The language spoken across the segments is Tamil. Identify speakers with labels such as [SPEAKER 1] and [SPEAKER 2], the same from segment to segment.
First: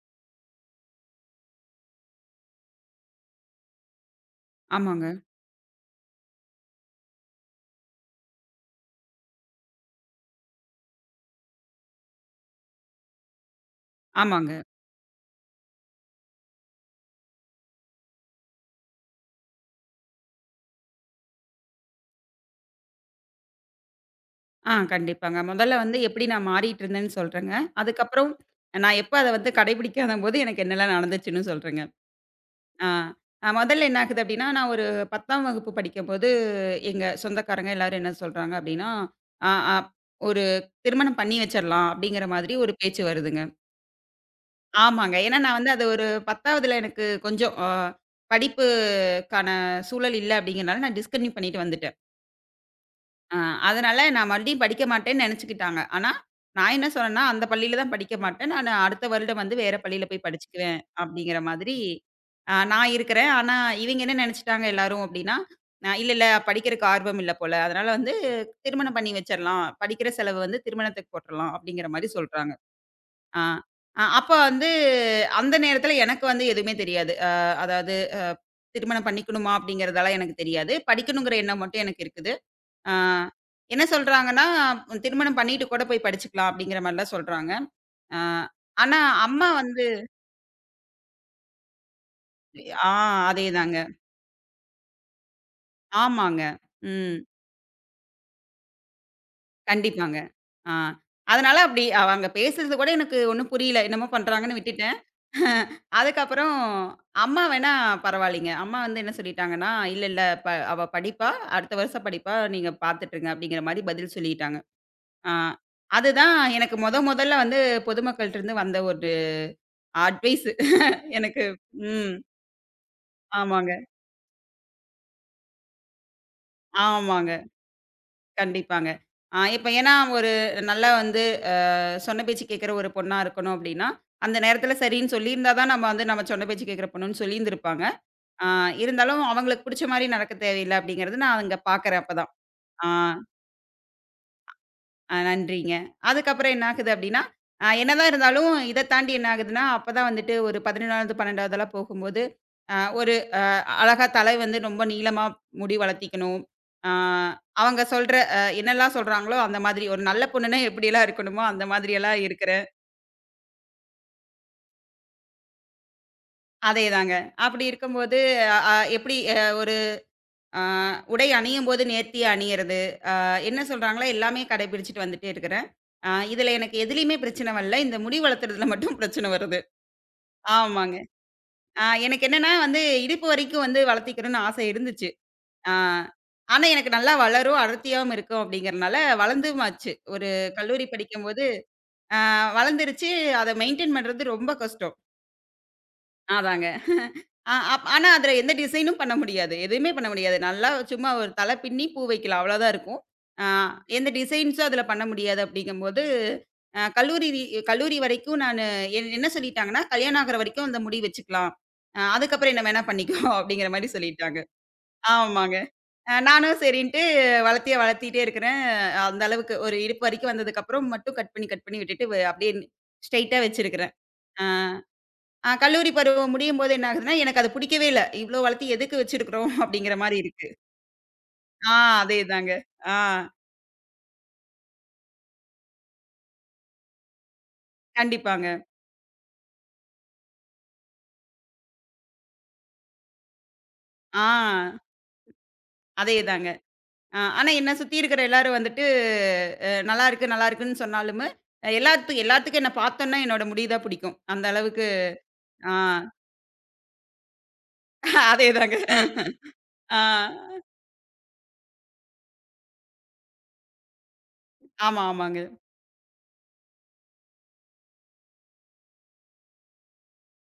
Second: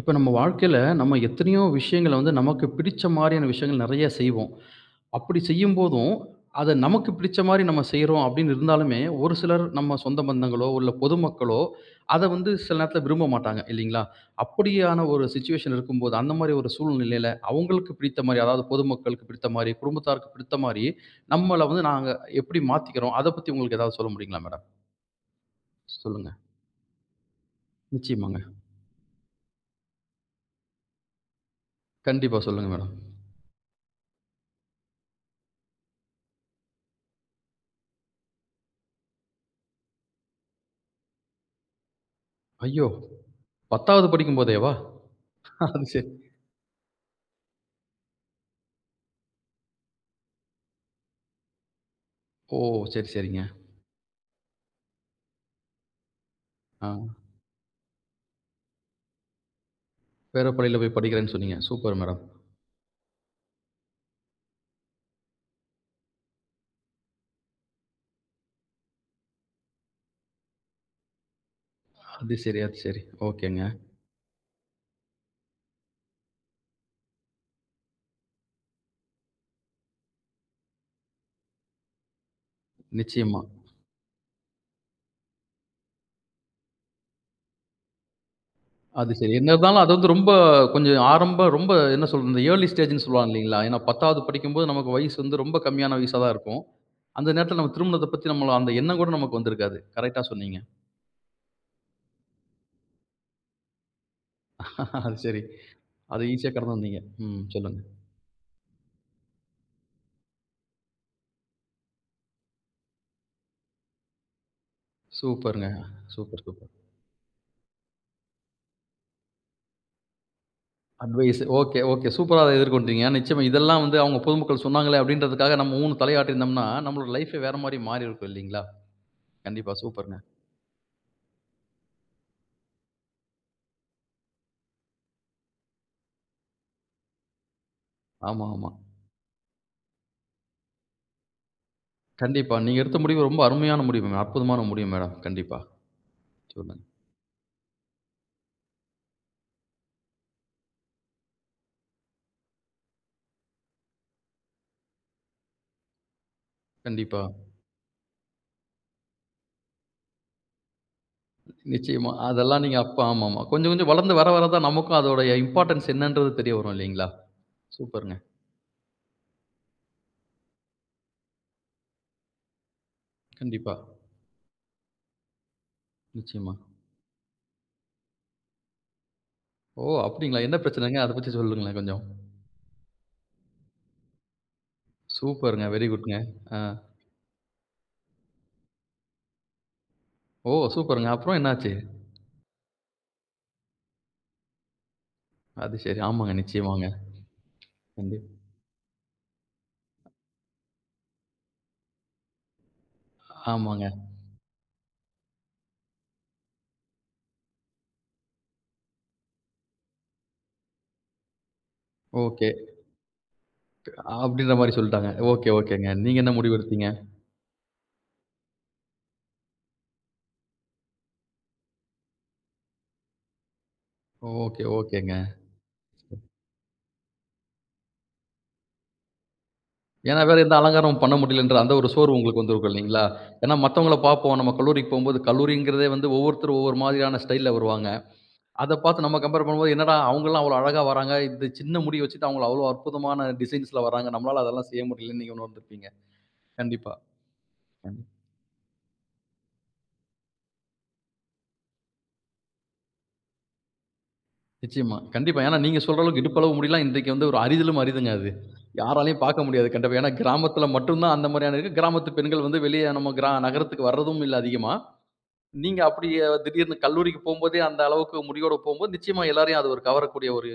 [SPEAKER 1] இப்ப நம்ம வாழ்க்கையில, நம்ம எத்தனையோ விஷயங்கள வந்து நமக்கு பிடிச்ச மாரியான விஷயங்கள் நெறைய செய்வோம்.
[SPEAKER 2] ஆமாங்க,
[SPEAKER 1] அப்படி செய்யும்போதும், அத நமக்கு பிடிச்ச மாரி நம்ம செய்றோம் அப்படின்னு இருந்தாலுமே, ஒரு சிலர் நம்ம சொந்த பந்தங்களோ, இல்ல பொதுமக்களோ, அத வந்து சில நேரத்துல விரும்ப மாட்டாங்க இல்லைங்களா?
[SPEAKER 2] ஆமாங்க.
[SPEAKER 1] அப்படியான ஒரு சிச்சுவேஷன் இருக்கும்போது, அந்த மாரி ஒரு சூழ்நிலையில அவங்களுக்கு பிடித்த மாரி, அதாவது பொதுமக்களுக்கு பிடித்த மாரி, குடும்பத்தாருக்கு பிடித்த மாரி, நம்மள வந்து நாங்க எப்படி மாத்திக்கிறோம்? அத பத்தி உங்களுக்கு ஏதாவது சொல்ல முடியுங்களா மேடம்?
[SPEAKER 2] கண்டிப்பாங்க. முதல்ல வந்து எப்படி
[SPEAKER 1] சொல்லுங்க.
[SPEAKER 2] நான் மாறிட்டு இருந்தேன்னு சொல்றேங்க. அதுக்கப்புறம்
[SPEAKER 1] நிச்சயமாங்க.
[SPEAKER 2] நான் எப்ப அத வந்து கடைபிடிக்காதம்போது எனக்கு என்னலாம் நடந்துச்சுன்னு சொல்றேங்க.
[SPEAKER 1] கண்டிப்பா சொல்லுங்க
[SPEAKER 2] ஆ
[SPEAKER 1] மேடம்.
[SPEAKER 2] ஆ, முதல்ல என்ன ஆகுது அப்படின்னா, நான் ஒரு 10ஆம் வகுப்பு படிக்கும்போது, எங்க சொந்தக்காரங்க எல்லாரும் என்ன சொல்றாங்க அப்படின்னா, ஆ ஆ ஒரு திருமணம் பண்ணி வச்சிரலாம் அப்படிங்கிற மாதிரி ஒரு
[SPEAKER 1] ஐயோ!
[SPEAKER 2] பேச்சு வருதுங்க.
[SPEAKER 1] 10வது படிக்கும்போதேவா?
[SPEAKER 2] ஆமாங்க. ஏன்னா நான் வந்து அது
[SPEAKER 1] அது
[SPEAKER 2] ஒரு
[SPEAKER 1] சரி.
[SPEAKER 2] 10வதுல எனக்கு கொஞ்சம் படிப்புக்கான சூழல் இல்ல அப்படிங்கிறனால நான் டிஸ்கன்டினியூ பண்ணிட்டு வந்துட்டேன்.
[SPEAKER 1] ஓ! சரி,
[SPEAKER 2] ஆ,
[SPEAKER 1] சரிங்க.
[SPEAKER 2] அதனால நான் மறுபடியும் படிக்க மாட்டேன்னு நெனச்சுக்கிட்டாங்க. ஆனா, நான் என்ன
[SPEAKER 1] ஆ.
[SPEAKER 2] சொன்னேன்னா, அந்த பள்ளியில தான் படிக்க மாட்டேன். நானு அடுத்த வருடம் வந்து வேற பள்ளியில போய்
[SPEAKER 1] வேற
[SPEAKER 2] படிச்சுக்குவேன்
[SPEAKER 1] பள்ளியில போய் படிக்கிறேன்னு
[SPEAKER 2] அப்படிங்கிற
[SPEAKER 1] சொன்னீங்க.
[SPEAKER 2] மாதிரி,
[SPEAKER 1] சூப்பர் மேடம்.
[SPEAKER 2] நான் இருக்கிறேன். ஆனா, இவைங்க என்ன நெனச்சுட்டாங்க எல்லாரும் அப்படின்னா, இல்ல, படிக்கிறக்கு ஆர்வம் இல்ல போல. அதனால வந்து திருமணம் பண்ணி வச்சரலாம். படிக்கிற செலவு வந்து திருமணத்துக்கு போட்டுறலாம் அப்படிங்கிற மாரி
[SPEAKER 1] அது
[SPEAKER 2] சொல்றாங்க.
[SPEAKER 1] சரி, அது சரி.
[SPEAKER 2] ஆ.
[SPEAKER 1] ஓகேங்க.
[SPEAKER 2] அ அப்ப வந்து அந்த நேரத்துல எனக்கு வந்து எதுவுமே தெரியாது. அதாவது திருமணம் பண்ணிக்கணுமா அப்படிங்கிறதெல்லாம் எனக்கு தெரியாது. படிக்கணுங்கிற எண்ணம் மட்டும் எனக்கு இருக்குது. ஆ.
[SPEAKER 1] நிச்சயமா.
[SPEAKER 2] என்ன சொல்றாங்கன்னா, திருமணம் பண்ணிட்டு கூட போய் படிச்சுக்கலாம் அப்படிங்கிற மாரிலாம் சொல்றாங்க. ஆ ஆனா
[SPEAKER 1] அது சரி.
[SPEAKER 2] அம்மா
[SPEAKER 1] என்ன இருந்தாலும்
[SPEAKER 2] வந்து
[SPEAKER 1] அது வந்து ரொம்ப கொஞ்சம் ஆரம்ப ரொம்ப என்ன சொல்றது, இந்த ஏர்லி
[SPEAKER 2] ஆ
[SPEAKER 1] ஸ்டேஜ்ன்னு சொல்லுவாங்க இல்லீங்களா?
[SPEAKER 2] அதேதாங்க.
[SPEAKER 1] ஏன்னா 10வது படிக்கும்போது நமக்கு வயசு வந்து ரொம்ப கம்மியான வயசா தான்
[SPEAKER 2] ஆமாங்க.
[SPEAKER 1] இருக்கும்.
[SPEAKER 2] ம்.
[SPEAKER 1] அந்த நேரத்தில நம்ம திருமணத்த பத்தி நம்மள அந்த எண்ணம் கூட நமக்கு வந்திருக்காது.
[SPEAKER 2] கண்டிப்பாங்க.
[SPEAKER 1] கரெக்ட்டா சொன்னீங்க.
[SPEAKER 2] ஆ. அதனால அப்படி அவங்க பேசுறது கூட எனக்கு ஒண்ணும் புரியல. என்னமோ பண்றாங்கன்னு விட்டுட்டேன்.
[SPEAKER 1] அது சரி. அது ஈஸியா
[SPEAKER 2] அதுக்கப்புறம்
[SPEAKER 1] கடந்து வந்தீங்க. ம்.
[SPEAKER 2] அம்மா வேணா
[SPEAKER 1] சொல்லுங்க.
[SPEAKER 2] பரவாயில்லைங்க. அம்மா வந்து என்ன சொல்லிட்டாங்கன்னா, "இல்ல இல்ல அவ படிப்பா. அடுத்த வருஷம் படிப்பா. நீங்க பார்த்துட்டுருங்க" அப்படிங்கிற மாரி பதில் சொல்லிட்டாங்க. ஆ.
[SPEAKER 1] சூப்பருங்க.
[SPEAKER 2] அதுதான்
[SPEAKER 1] சூப்பர், சூப்பர்.
[SPEAKER 2] எனக்கு மொதல்ல வந்து பொதுமக்கள்ட்டருந்து வந்த ஒரு அட்வைஸு
[SPEAKER 1] அட்வைஸ்.
[SPEAKER 2] எனக்கு.
[SPEAKER 1] Okay, okay.
[SPEAKER 2] ம்.
[SPEAKER 1] சூப்பரா அத எதிர்கொண்டீங்க. நிச்சயமா
[SPEAKER 2] ஆமாங்க,
[SPEAKER 1] இதெல்லாம் வந்து அவங்க பொதுமக்கள் சொன்னாங்களே அப்படின்றதுக்காக நம்ம ஊன்னு தலையாட்டியிருந்தோம்னா, நம்மளோட
[SPEAKER 2] ஆமாங்க.
[SPEAKER 1] லைஃபே வேற மாரி மாறியிருக்கும் இல்லீங்களா?
[SPEAKER 2] கண்டிப்பாங்க. இப்ப
[SPEAKER 1] கண்டிப்பா.
[SPEAKER 2] ஏன்னா
[SPEAKER 1] சூப்பர்ங்க.
[SPEAKER 2] ஒரு நல்லா வந்து அ சொன்ன பேச்சு கேட்கிற ஒரு பொண்ணா இருக்கணும் அப்டின்னா, அந்த நேரத்தில சரின்னு சொல்லியிருந்தா தான் நம்ம வந்து நம்ம சொன்ன பேச்சு கேட்கிற பொண்ணுன்னு சொல்லியிருந்திருப்பாங்க. ஆ
[SPEAKER 1] ஆமா, ஆமா.
[SPEAKER 2] இருந்தாலும் அவங்களுக்கு புடிச்ச மாரி நடக்க தேவையில்ல அப்டிங்கிறது நான் அங்க பார்க்குறேன் அப்பதான்.
[SPEAKER 1] கண்டிப்பா. நீங்க
[SPEAKER 2] ஆ,
[SPEAKER 1] எடுத்த முடிவு ரொம்ப அருமையான முடிவுங்க. அற்புதமான முடிவு
[SPEAKER 2] அ
[SPEAKER 1] மேடம். கண்டிப்பா.
[SPEAKER 2] நன்றிங்க. அதுக்கப்புறம் என்ன
[SPEAKER 1] சொல்லுங்க.
[SPEAKER 2] ஆகுது அப்டின்னா, என்னதான் இருந்தாலும் இத தாண்டி என்ன ஆகுதுன்னா, அப்பதான் வந்துட்டு ஒரு 11வது, 12வதெல்லாம் போகும்போது, ஒரு அழகா தலை வந்து ரொம்ப நீளமா முடி வளர்த்திக்கணும். ஆ
[SPEAKER 1] கண்டிப்பா.
[SPEAKER 2] அவங்க சொல்ற என்னெல்லாம் சொல்றாங்களோ, அந்த மாதிரி ஒரு நல்ல பொண்ணுன்னா எப்படியெல்லாம் இருக்கணுமோ, அந்த
[SPEAKER 1] நிச்சயமா.
[SPEAKER 2] மாதிரியெல்லாம்
[SPEAKER 1] அதெல்லாம்
[SPEAKER 2] இருக்கிறேன்.
[SPEAKER 1] நீங்க அப்ப ஆமாமா. கொஞ்சம் கொஞ்சம் வளர்ந்து வர வர தான் நமக்கும் அதோடைய இம்பார்ட்டன்ஸ் என்னன்றது தெரிய வரும் இல்லீங்களா?
[SPEAKER 2] அதேதாங்க. அப்படி
[SPEAKER 1] சூப்பர்ங்க.
[SPEAKER 2] இருக்கும்போது அ அ எப்படி ஒரு ஆ உடை அணியும்போது நேர்த்தியா அணியறது, என்ன
[SPEAKER 1] கண்டிப்பா.
[SPEAKER 2] சொல்றாங்களோ எல்லாமே கடைபிடிச்சுட்டு வந்துட்டே இருக்கிறேன். இதுல
[SPEAKER 1] நிச்சயமா.
[SPEAKER 2] எனக்கு எதுலயுமே பிரச்சனை வரல. இந்த முடி வளர்த்துறதுல மட்டும் பிரச்சனை வருது.
[SPEAKER 1] ஓ! அப்படிங்களா? என்ன
[SPEAKER 2] ஆமாங்க.
[SPEAKER 1] பிரச்சனைங்க? அத பத்தி சொல்லுங்களேன் கொஞ்சம்.
[SPEAKER 2] எனக்கு என்னன்னா வந்து இடுப்பு வரைக்கும் வந்து வளர்த்திக்கணும்னு ஆசை இருந்துச்சு.
[SPEAKER 1] சூப்பர்ங்க.
[SPEAKER 2] ஆ.
[SPEAKER 1] வெரி குட்ங்க. ஆ.
[SPEAKER 2] ஆனா எனக்கு நல்லா வளரும், அடர்த்தியாவும் இருக்கும் அப்படிங்கிறனால வளர்ந்துமாச்சு. ஒரு
[SPEAKER 1] ஓ!
[SPEAKER 2] கல்லூரி
[SPEAKER 1] சூப்பர்ங்க. அப்புறம்
[SPEAKER 2] படிக்கும்போது
[SPEAKER 1] என்னாச்சு?
[SPEAKER 2] ஆ வளர்ந்துருச்சு. அத மெயின்டெயின் பண்றது ரொம்ப கஷ்டம்.
[SPEAKER 1] அது சரி. ஆமாங்க.
[SPEAKER 2] அதாங்க.
[SPEAKER 1] நிச்சயமாங்க.
[SPEAKER 2] ஆ அப் ஆனா அதுல
[SPEAKER 1] கண்டிப்பா.
[SPEAKER 2] எந்த டிசைனும் பண்ண முடியாது. எதுவுமே பண்ண முடியாது. நல்லா சும்மா ஒரு தலை பின்னி பூ வைக்கலாம். அவ்வளோதான் இருக்கும். ஆ
[SPEAKER 1] ஆமாங்க.
[SPEAKER 2] எந்த டிசைன்ஸும் அதுல பண்ண முடியாது அப்படிங்கும்போது, கல்லூரி வரைக்கும் நானு என்ன சொல்லிட்டாங்கன்னா, "கல்யாணம் ஆகுற வரைக்கும் அந்த முடி வச்சுக்கலாம்.
[SPEAKER 1] ஓகே.
[SPEAKER 2] அதுக்கப்புறம் என்ன வேணா பண்ணிக்கோ" அப்படிங்கிற மாரி சொல்லிட்டாங்க.
[SPEAKER 1] அப்படின்ற மாரி சொல்ட்டாங்க. ஓகே,
[SPEAKER 2] ஆமாங்க.
[SPEAKER 1] ஓகேங்க. நீங்க என்ன முடிவு
[SPEAKER 2] நானும்
[SPEAKER 1] எடுத்தீங்க?
[SPEAKER 2] சரின்ட்டு வளர்த்திட்டே இருக்கிறேன். அந்த அளவுக்கு ஒரு இடுப்பு வரைக்கும் வந்ததுக்கப்புறம் மட்டும் கட் பண்ணி, கட் பண்ணி விட்டுட்டு அப்படியே ஸ்ட்ரெயிட்டா வச்சிருக்கிறேன். அ
[SPEAKER 1] ஓகே, ஓகேங்க.
[SPEAKER 2] அ கல்லூரி பருவம் முடியும்போது என்ன ஆகுதுன்னா, எனக்கு அது புடிக்கவே இல்ல. இவ்ளோ வளர்த்தி எதுக்கு வச்சிருக்கிறோம் அப்படிங்கிற மாரி
[SPEAKER 1] ஏன்னா வேற
[SPEAKER 2] இருக்கு.
[SPEAKER 1] எந்த அலங்காரமும் பண்ண முடியலன்ற
[SPEAKER 2] ஆ
[SPEAKER 1] அந்த ஒரு சோர்வு உங்களுக்கு
[SPEAKER 2] அதேதாங்க.
[SPEAKER 1] வந்திருக்கும்
[SPEAKER 2] ஆ
[SPEAKER 1] இல்லைங்களா? ஏன்னா மத்தவங்கள பார்ப்போம். நம்ம கல்லூரிக்கு போம்போது கல்லூரிங்கிறதே வந்து ஒவ்வொருத்தரும் ஒவ்வொரு மாதிரியான ஸ்டைல்ல வருவாங்க.
[SPEAKER 2] கண்டிப்பாங்க.
[SPEAKER 1] அத பார்த்து நம்ம கம்பேர் பண்ணும்போது, என்னடா அவங்கலாம் அவ்வளோ அழகா வராங்க. இந்த சின்ன முடி வச்சுட்டு அவங்கள அவ்வளோ அற்புதமான டிசைன்ஸ்ல வராங்க.
[SPEAKER 2] ஆ
[SPEAKER 1] நம்மளால அதெல்லாம் செய்ய முடியலன்னு நீங்க உணர்ந்திருப்பீங்க.
[SPEAKER 2] அதேதாங்க.
[SPEAKER 1] கண்டிப்பா.
[SPEAKER 2] ஆனா என்ன சுத்தி இருக்கிற எல்லாரும் வந்துட்டு நல்லாருக்கு, நல்லாருக்குன்னு சொன்னாலுமே, எல்லாத்துக்கும் எல்லாத்துக்கும் என்ன பார்த்தோன்னா என்னோட முடி தான் புடிக்கும். அந்த அளவுக்கு.
[SPEAKER 1] நிச்சயமா. கண்டிப்பா. ஏன்னா
[SPEAKER 2] ஆ
[SPEAKER 1] நீங்க சொல்ற அளவுக்கு இடுப்பளவு முடிலாம் இன்றைக்கு வந்து ஒரு அரிதிலும் அரிதுங்க அது.
[SPEAKER 2] அதேதாங்க.
[SPEAKER 1] யாராலயும் பார்க்க முடியாது
[SPEAKER 2] ஆ
[SPEAKER 1] கண்டிப்பா. ஏன்னா கிராமத்தில மட்டும் தான் அந்த மாரியான இருக்கு. கிராமத்து பெண்கள் வந்து வெளிய நம்ம நகரத்துக்கு வர்றதும் இல்ல அதிகமா.
[SPEAKER 2] ஆமா, ஆமாங்க.
[SPEAKER 1] நீங்க அப்படி திடீர்னு கல்லூரிக்கு போம்போதே அந்த அளவுக்கு முடியோட போம்போது நிச்சயமா எல்லாரையும் அது ஒரு கவரக்கூடிய ஒரு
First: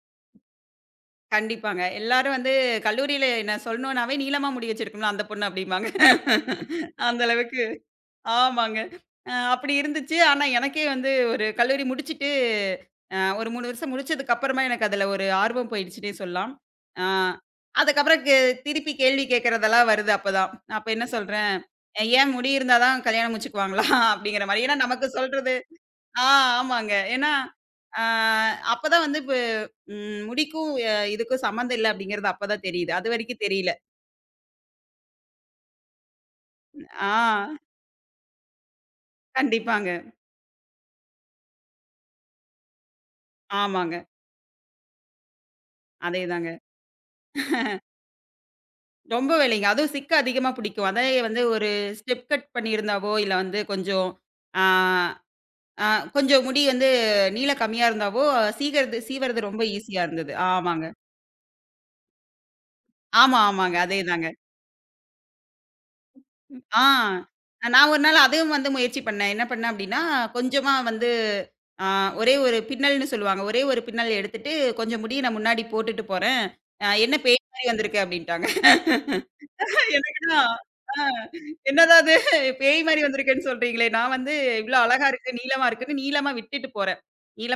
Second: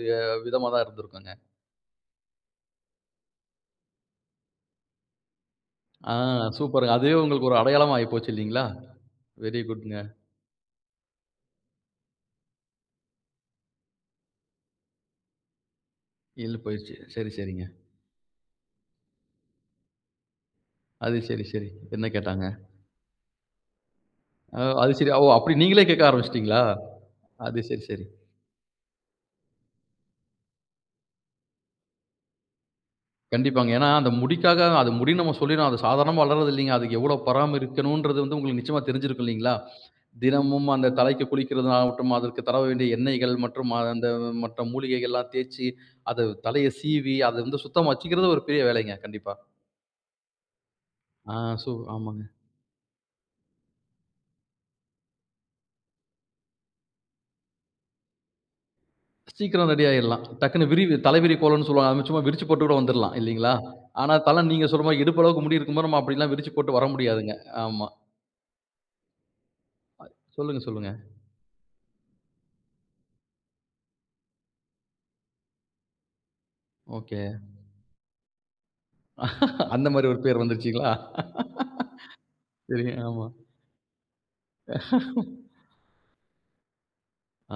[SPEAKER 1] விதமா தான் இருந்திருக்குங்க.
[SPEAKER 2] கண்டிப்பாங்க. எல்லாரும் வந்து கல்லூரியில என்ன சொல்லணும்னாவே, நீளமா முடி வச்சிருக்கும்ல அந்த பொண்ணு அப்படிம்பாங்க.
[SPEAKER 1] ஆ சூப்பருங்க. அதுவே
[SPEAKER 2] அந்த
[SPEAKER 1] உங்களுக்கு ஒரு
[SPEAKER 2] அளவுக்கு
[SPEAKER 1] அடையாளமா ஆயிப்போச்சு இல்லீங்களா?
[SPEAKER 2] ஆமாங்க.
[SPEAKER 1] வெரி
[SPEAKER 2] அப்படி
[SPEAKER 1] குட்ங்க.
[SPEAKER 2] இருந்துச்சு. ஆனா, எனக்கே வந்து ஒரு கல்லூரி முடிச்சுட்டு, ஒரு 3 வருஷம் முடிச்சதுக்கு அப்புறமா எனக்கு அதுல ஒரு ஆர்வம் போயிடுச்சுன்னே சொல்லலாம்.
[SPEAKER 1] எள்ளு போயிருச்சு.
[SPEAKER 2] அ
[SPEAKER 1] சரி, சரிங்க.
[SPEAKER 2] அதுக்கப்புறம் திருப்பி கேள்வி கேட்கறதெல்லாம் வருது அப்பதான். அப்ப என்ன
[SPEAKER 1] அது சரி,
[SPEAKER 2] சொல்றேன்,
[SPEAKER 1] சரி. என்ன
[SPEAKER 2] "ஏன்
[SPEAKER 1] கேட்டாங்க?
[SPEAKER 2] முடி இருந்தா தான் கல்யாணம் முடிச்சுக்குவாங்களா?" அப்படிங்கிற மாரி. ஏன்னா
[SPEAKER 1] அது
[SPEAKER 2] நமக்கு
[SPEAKER 1] சரி. ஓ! அப்படி
[SPEAKER 2] சொல்றது.
[SPEAKER 1] நீங்களே கேட்க
[SPEAKER 2] ஆ
[SPEAKER 1] ஆரம்பிச்சுட்டீங்களா?
[SPEAKER 2] ஆமாங்க. ஏன்னா,
[SPEAKER 1] அது சரி,
[SPEAKER 2] ஆ
[SPEAKER 1] சரி.
[SPEAKER 2] அப்பதான் வந்து இப்ப முடிக்கும் இதுக்கும் சம்மந்தம் இல்ல அப்படிங்கிறது அப்பதான் தெரியுது. அதுவரைக்கும்
[SPEAKER 1] கண்டிப்பாங்க.
[SPEAKER 2] தெரியல.
[SPEAKER 1] ஏன்னா, அந்த முடிக்காக அது முடி நம்ம சொல்லிறோம். அது சாதாரணமா வளர்றது இல்லீங்க. அதுக்கு
[SPEAKER 2] ஆ
[SPEAKER 1] எவ்வளோ பராமரிக்கணுன்றது வந்து உங்களுக்கு நிச்சயமா தெரிஞ்சிருக்கும் இல்லீங்களா?
[SPEAKER 2] கண்டிப்பாங்க.
[SPEAKER 1] தினமும் அந்த தலைக்கு குளிக்கிறதுனாகட்டும், அதற்கு தடவ வேண்டிய எண்ணெய்கள் மற்றும்
[SPEAKER 2] ஆமாங்க.
[SPEAKER 1] அந்த மற்ற மூலிகைகள்லாம் தேய்ச்சு, அத
[SPEAKER 2] அதேதாங்க.
[SPEAKER 1] தலைய சீவி, அத வந்து சுத்தமா வச்சுக்கிறது ஒரு பெரிய வேலைங்க.
[SPEAKER 2] ரொம்ப
[SPEAKER 1] கண்டிப்பா.
[SPEAKER 2] வேலைங்க. அதுவும் சிக்கு அதிகமா பிடிக்கும். அதே
[SPEAKER 1] ஆ
[SPEAKER 2] வந்து ஒரு
[SPEAKER 1] சோ
[SPEAKER 2] ஸ்டெப்
[SPEAKER 1] ஆமாங்க.
[SPEAKER 2] கட் பண்ணியிருந்தாவோ, இல்ல வந்து கொஞ்சம் ஆ ஆ கொஞ்சம் முடி வந்து நீளம் கம்மியா இருந்தாவோ, சீவறது ரொம்ப
[SPEAKER 1] சீக்கிரம் ரெடி
[SPEAKER 2] ஈஸியா
[SPEAKER 1] ஆயிரலாம்.
[SPEAKER 2] இருந்தது.
[SPEAKER 1] டக்குன்னு
[SPEAKER 2] ஆமாங்க.
[SPEAKER 1] விரிவு தலைவிரி கோலம்ன்னு சொல்லுவாங்க. அது சும்மா விரிச்சு போட்டு கூட வந்துரலாம்
[SPEAKER 2] ஆமா,
[SPEAKER 1] இல்லீங்களா?
[SPEAKER 2] ஆமாங்க.
[SPEAKER 1] ஆனா,
[SPEAKER 2] அதேதாங்க.
[SPEAKER 1] நீங்க சொல்ற மாரி இடுப்பு அளவுக்கு முடி இருக்கும்போது, நம்ம அப்படிலாம் விரிச்சு
[SPEAKER 2] ம்.
[SPEAKER 1] போட்டு
[SPEAKER 2] ஆ.
[SPEAKER 1] வர முடியாதுங்க. ஆமா.
[SPEAKER 2] நான் ஒரு நாள் அதுவும் வந்து முயற்சி பண்ணேன். என்ன பண்ணேன் அப்படின்னா,
[SPEAKER 1] சொல்லுங்க,
[SPEAKER 2] கொஞ்சமா
[SPEAKER 1] சொல்லுங்க.
[SPEAKER 2] வந்து ஆ ஒரே ஒரு பின்னல்ன்னு சொல்லுவாங்க. ஒரே ஒரு பின்னல் எடுத்துட்டு, கொஞ்சம் முடிய நான் முன்னாடி போட்டுட்டு போறேன். என்ன
[SPEAKER 1] ஓகே.
[SPEAKER 2] பேய் மாரி வந்திருக்கு அப்படின்ட்டாங்க.
[SPEAKER 1] அந்த மாரி ஒரு
[SPEAKER 2] எனக்குன்னா
[SPEAKER 1] பேர் வந்துருச்சுங்களா?
[SPEAKER 2] ஆ என்னடா இது பேய்
[SPEAKER 1] சரிங்க.
[SPEAKER 2] மாரி
[SPEAKER 1] ஆமா.
[SPEAKER 2] வந்திருக்கேன்னு சொல்றீங்களே! நான் வந்து இவ்ளோ அழகா இருக்கு, நீளமா இருக்குன்னு நீளமா விட்டுட்டு போறேன்.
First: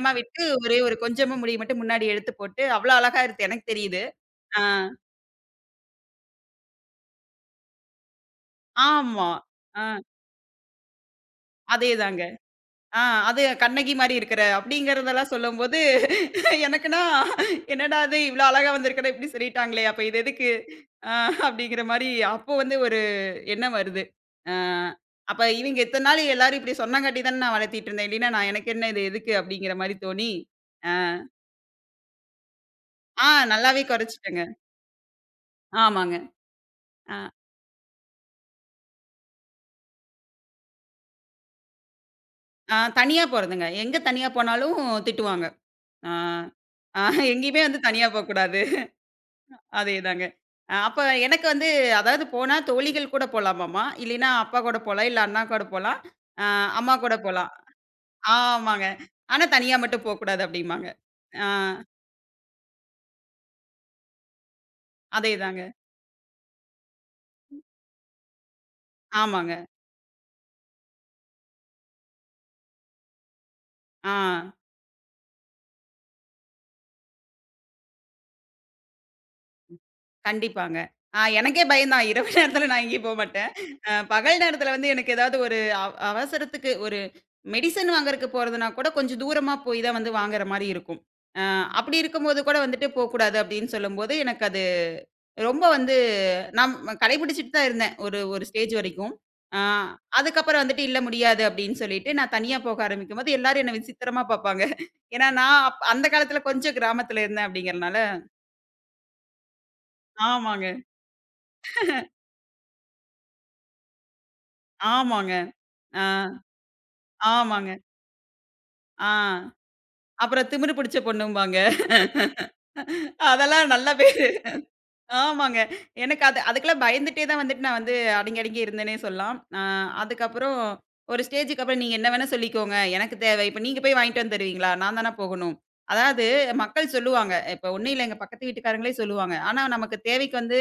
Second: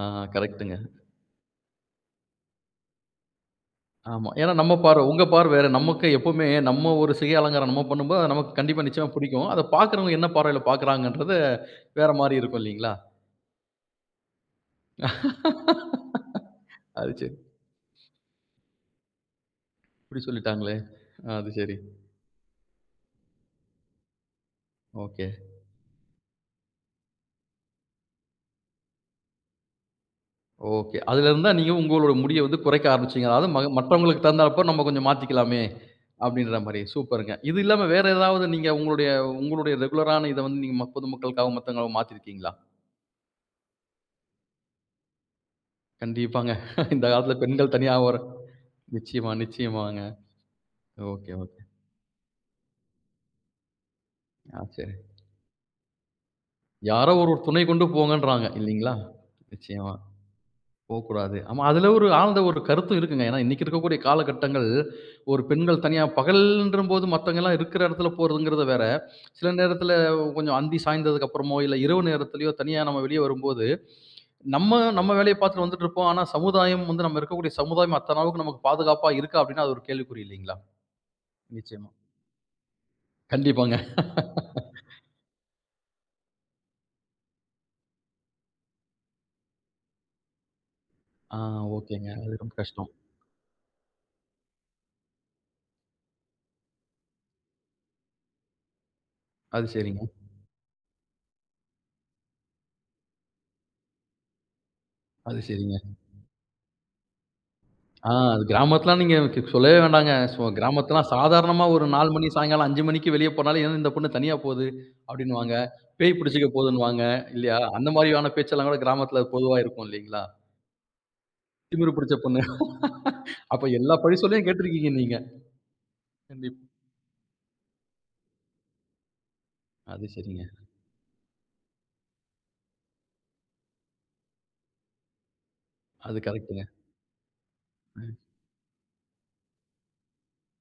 [SPEAKER 1] ஆ
[SPEAKER 2] விட்டு
[SPEAKER 1] கரெக்ட்டுங்க.
[SPEAKER 2] ஒரே ஒரு கொஞ்சமா முடிய மட்டும் முன்னாடி எடுத்து போட்டு, அவ்ளோ அழகா இருக்கு எனக்கு தெரியுது.
[SPEAKER 1] ஆமா. ஏன்னா
[SPEAKER 2] ஆ.
[SPEAKER 1] நம்ம பார்வை, உங்க பார்வை வேற. நமக்கு எப்பவுமே நம்ம ஒரு சிகை அலங்காரம் நம்ம பண்ணும்போது, அது நமக்கு கண்டிப்பா நிச்சயமா
[SPEAKER 2] ஆமா.
[SPEAKER 1] பிடிக்கும். அத
[SPEAKER 2] ஆ
[SPEAKER 1] பார்க்கிறவங்க என்ன பார்வையில பார்க்குறாங்கன்றது வேற
[SPEAKER 2] அதேதாங்க.
[SPEAKER 1] மாரி இருக்கும் இல்லீங்களா?
[SPEAKER 2] ஆ அது கண்ணகி மாரி இருக்கிற அப்படிங்கிறதெல்லாம் சொல்லும்போது, எனக்குன்னா
[SPEAKER 1] அது சரி.
[SPEAKER 2] என்னடா இது இவ்ளோ அழகா வந்திருக்கனே இப்படி சொல்லிட்டாங்களே, அப்ப இது
[SPEAKER 1] இப்படி
[SPEAKER 2] எதுக்கு?
[SPEAKER 1] சொல்லிட்டாங்களே!
[SPEAKER 2] ஆ
[SPEAKER 1] ஆ, அது சரி.
[SPEAKER 2] அப்படிங்கிற மாரி அப்போ வந்து ஒரு எண்ணம் வருது. ஆ
[SPEAKER 1] ஓகே.
[SPEAKER 2] அப்ப இவங்க இத்தன நாள் எல்லாரும் இப்படி சொன்னங்காட்டி தானே நான் வளர்த்திட்டு இருந்தேன். இல்லைன்னா நான் எனக்கு என்ன இது எதுக்கு? அப்படிங்கிற மாரி தோணி, ஆ
[SPEAKER 1] ஓகே. அதுலருந்து தான் நீங்க உங்களோட முடிய வந்து குறைக்க
[SPEAKER 2] ஆ
[SPEAKER 1] ஆரம்பிச்சீங்க. அதாவது
[SPEAKER 2] நல்லாவே
[SPEAKER 1] மற்றவங்களுக்கு
[SPEAKER 2] குறைச்சுட்டேங்க.
[SPEAKER 1] தகுந்தாற்ப நம்ம கொஞ்சம் மாத்திக்கலாமே!
[SPEAKER 2] ஆமாங்க.
[SPEAKER 1] அப்டின்ற மாரி.
[SPEAKER 2] ஆ
[SPEAKER 1] சூப்பருங்க. இது இல்லாம வேற ஏதாவது நீங்க உங்களுடைய உங்களுடைய ரெகுலரான இத வந்து நீங்க பொதுமக்களுக்காகவும் மத்தவங்களுக்காகவும் மாத்திருக்கீங்களா?
[SPEAKER 2] ஆ தனியா போறதுங்க. எங்க தனியா போனாலும் திட்டுவாங்க. ஆ
[SPEAKER 1] கண்டிப்பாங்க.
[SPEAKER 2] ஆ
[SPEAKER 1] இந்த காலத்துல
[SPEAKER 2] எங்கேயுமே
[SPEAKER 1] பெண்கள்
[SPEAKER 2] வந்து
[SPEAKER 1] தனியா
[SPEAKER 2] தனியா
[SPEAKER 1] ஒரு
[SPEAKER 2] போக்கூடாது.
[SPEAKER 1] நிச்சயமா, நிச்சயமாங்க.
[SPEAKER 2] அதேதாங்க. அப்ப
[SPEAKER 1] ஓகே,
[SPEAKER 2] எனக்கு
[SPEAKER 1] ஓகே.
[SPEAKER 2] வந்து அதாவது போனா தோழிகள் கூட போலாமாமா, இல்லைன்னா அப்பா
[SPEAKER 1] ஆ
[SPEAKER 2] கூட
[SPEAKER 1] சரி.
[SPEAKER 2] போலாம், இல்ல அண்ணா கூட போலாம், அ அம்மா
[SPEAKER 1] யாரோ
[SPEAKER 2] கூட
[SPEAKER 1] ஒரு
[SPEAKER 2] போலாம்.
[SPEAKER 1] துணை கொண்டு போங்கன்றாங்க
[SPEAKER 2] ஆமாங்க.
[SPEAKER 1] இல்லீங்களா?
[SPEAKER 2] ஆனா தனியா
[SPEAKER 1] நிச்சயமா.
[SPEAKER 2] மட்டும் போக்கூடாது அப்டிம்பாங்க.
[SPEAKER 1] போக்கூடாது.
[SPEAKER 2] ஆ
[SPEAKER 1] ஆமா. அதுல ஒரு ஆழ்ந்த ஒரு கருத்தும் இருக்குங்க. ஏன்னா, இன்னைக்கு இருக்கக்கூடிய காலகட்டங்கள், ஒரு
[SPEAKER 2] அதேதாங்க.
[SPEAKER 1] பெண்கள் தனியா பகல்ன்றம்போது மத்தவங்கலாம் இருக்கிற இடத்துல போறதுங்கிறது வேற.
[SPEAKER 2] ஆமாங்க.
[SPEAKER 1] சில நேரத்துல கொஞ்சம் அந்தி சாய்ந்ததுக்கு அப்புறமோ, இல்ல இரவு நேரத்திலயோ தனியா நம்ம வெளிய வரும்போது,
[SPEAKER 2] ஆ
[SPEAKER 1] நம்ம நம்ம வேலைய பார்த்துட்டு வந்துட்டு இருப்போம். ஆனா, சமுதாயம் வந்து நம்ம இருக்கக்கூடிய சமுதாயம் அத்தன அளவுக்கு நமக்கு பாதுகாப்பா இருக்கா? அப்டின்னா, அது ஒரு கேள்விக்குறி இல்லைங்களா?
[SPEAKER 2] கண்டிப்பாங்க. எனக்கே
[SPEAKER 1] நிச்சயமா.
[SPEAKER 2] பயம்தான். இரவு நேரத்துல நான் எங்கேயும் போமாட்டேன்.
[SPEAKER 1] கண்டிப்பாங்க.
[SPEAKER 2] பகல் நேரத்துல வந்து எனக்கு ஏதாவது ஒரு அவசரத்துக்கு ஒரு மெடிசன் வாங்குறக்கு போறதுனா கூட கொஞ்சம் தூரமா போய் தான் வந்து வாங்குற மாரி இருக்கும்.
[SPEAKER 1] ஆ
[SPEAKER 2] அ அப்டி
[SPEAKER 1] ஓகேங்க.
[SPEAKER 2] இருக்கும்போது
[SPEAKER 1] அது ரொம்ப
[SPEAKER 2] கூட வந்துட்டு
[SPEAKER 1] கஷ்டம்.
[SPEAKER 2] போக்கூடாது அப்டின்னு சொல்லும்போது எனக்கு ரொம்ப வந்து நான் கடைபிடிச்சுட்டு தான் இருந்தேன். ஒரு ஒரு ஸ்டேஜ் வரைக்கும். ஆ
[SPEAKER 1] அது சரிங்க.
[SPEAKER 2] அதுக்கப்புறம் வந்துட்டு இல்ல முடியாது அப்படின்னு சொல்லிட்டு, நான் தனியா போக ஆரம்பிக்கும்போது எல்லாரும் என்ன விசித்திரமா பார்ப்பாங்க. ஏன்னா
[SPEAKER 1] அது
[SPEAKER 2] நான்
[SPEAKER 1] சரிங்க.
[SPEAKER 2] அந்த காலத்துல கொஞ்சம் கிராமத்துல இருந்தேன் அப்படிங்கிறனால
[SPEAKER 1] ஆ அது கிராமத்துலாம் நீங்க சொல்லவே வேண்டாங்க. சோ
[SPEAKER 2] ஆமாங்க,
[SPEAKER 1] கிராமத்துலாம் சாதாரணமா ஒரு 4 மணி சாயங்காலம் 5 மணிக்கு வெளிய போனாலே, "ஏன் இந்த பொண்ணு தனியா போது?"
[SPEAKER 2] ஆமாங்க.
[SPEAKER 1] அப்டின்னுவாங்க.
[SPEAKER 2] ஆ,
[SPEAKER 1] "பேய் பிடிச்சுக்க போதுன்னுவாங்க." இல்லையா?
[SPEAKER 2] ஆமாங்க.
[SPEAKER 1] அந்த மாரியான பேச்செல்லாம் கூட
[SPEAKER 2] ஆ.
[SPEAKER 1] கிராமத்துல பொதுவா இருக்கும் இல்லைங்களா?
[SPEAKER 2] அப்புறம் திமிரு பிடிச்ச பொண்ணும்பாங்க.
[SPEAKER 1] திமிரு பிடிச்ச பொண்ணு. அப்ப
[SPEAKER 2] அதெல்லாம் நல்லா.
[SPEAKER 1] எல்லா பழி சொல்லியும் கேட்டுருக்கீங்க நீங்க.
[SPEAKER 2] ஆமாங்க. எனக்கு அது
[SPEAKER 1] கண்டிப்பா.
[SPEAKER 2] அதுக்கெல்லாம் பயந்துட்டே தான் வந்துட்டு நான் வந்து அடங்கி, அடங்கி இருந்தேன்னே சொல்லலாம்.
[SPEAKER 1] அது சரிங்க.
[SPEAKER 2] அதுக்கப்புறம் ஒரு ஸ்டேஜுக்கு அப்புறம் நீங்க என்ன வேணா சொல்லிக்கோங்க. எனக்கு தேவை. இப்ப நீங்க போய் வாங்கிட்டு வந்து தருவீங்களா? நான் தானே போகணும்.
[SPEAKER 1] அது
[SPEAKER 2] அதாவது
[SPEAKER 1] கரெக்ட்டுங்க.
[SPEAKER 2] மக்கள் சொல்லுவாங்க. இப்ப ஒண்ணும் இல்ல எங்க பக்கத்து வீட்டுக்காரங்களே சொல்லுவாங்க. ஆனா நமக்கு தேவைக்கு வந்து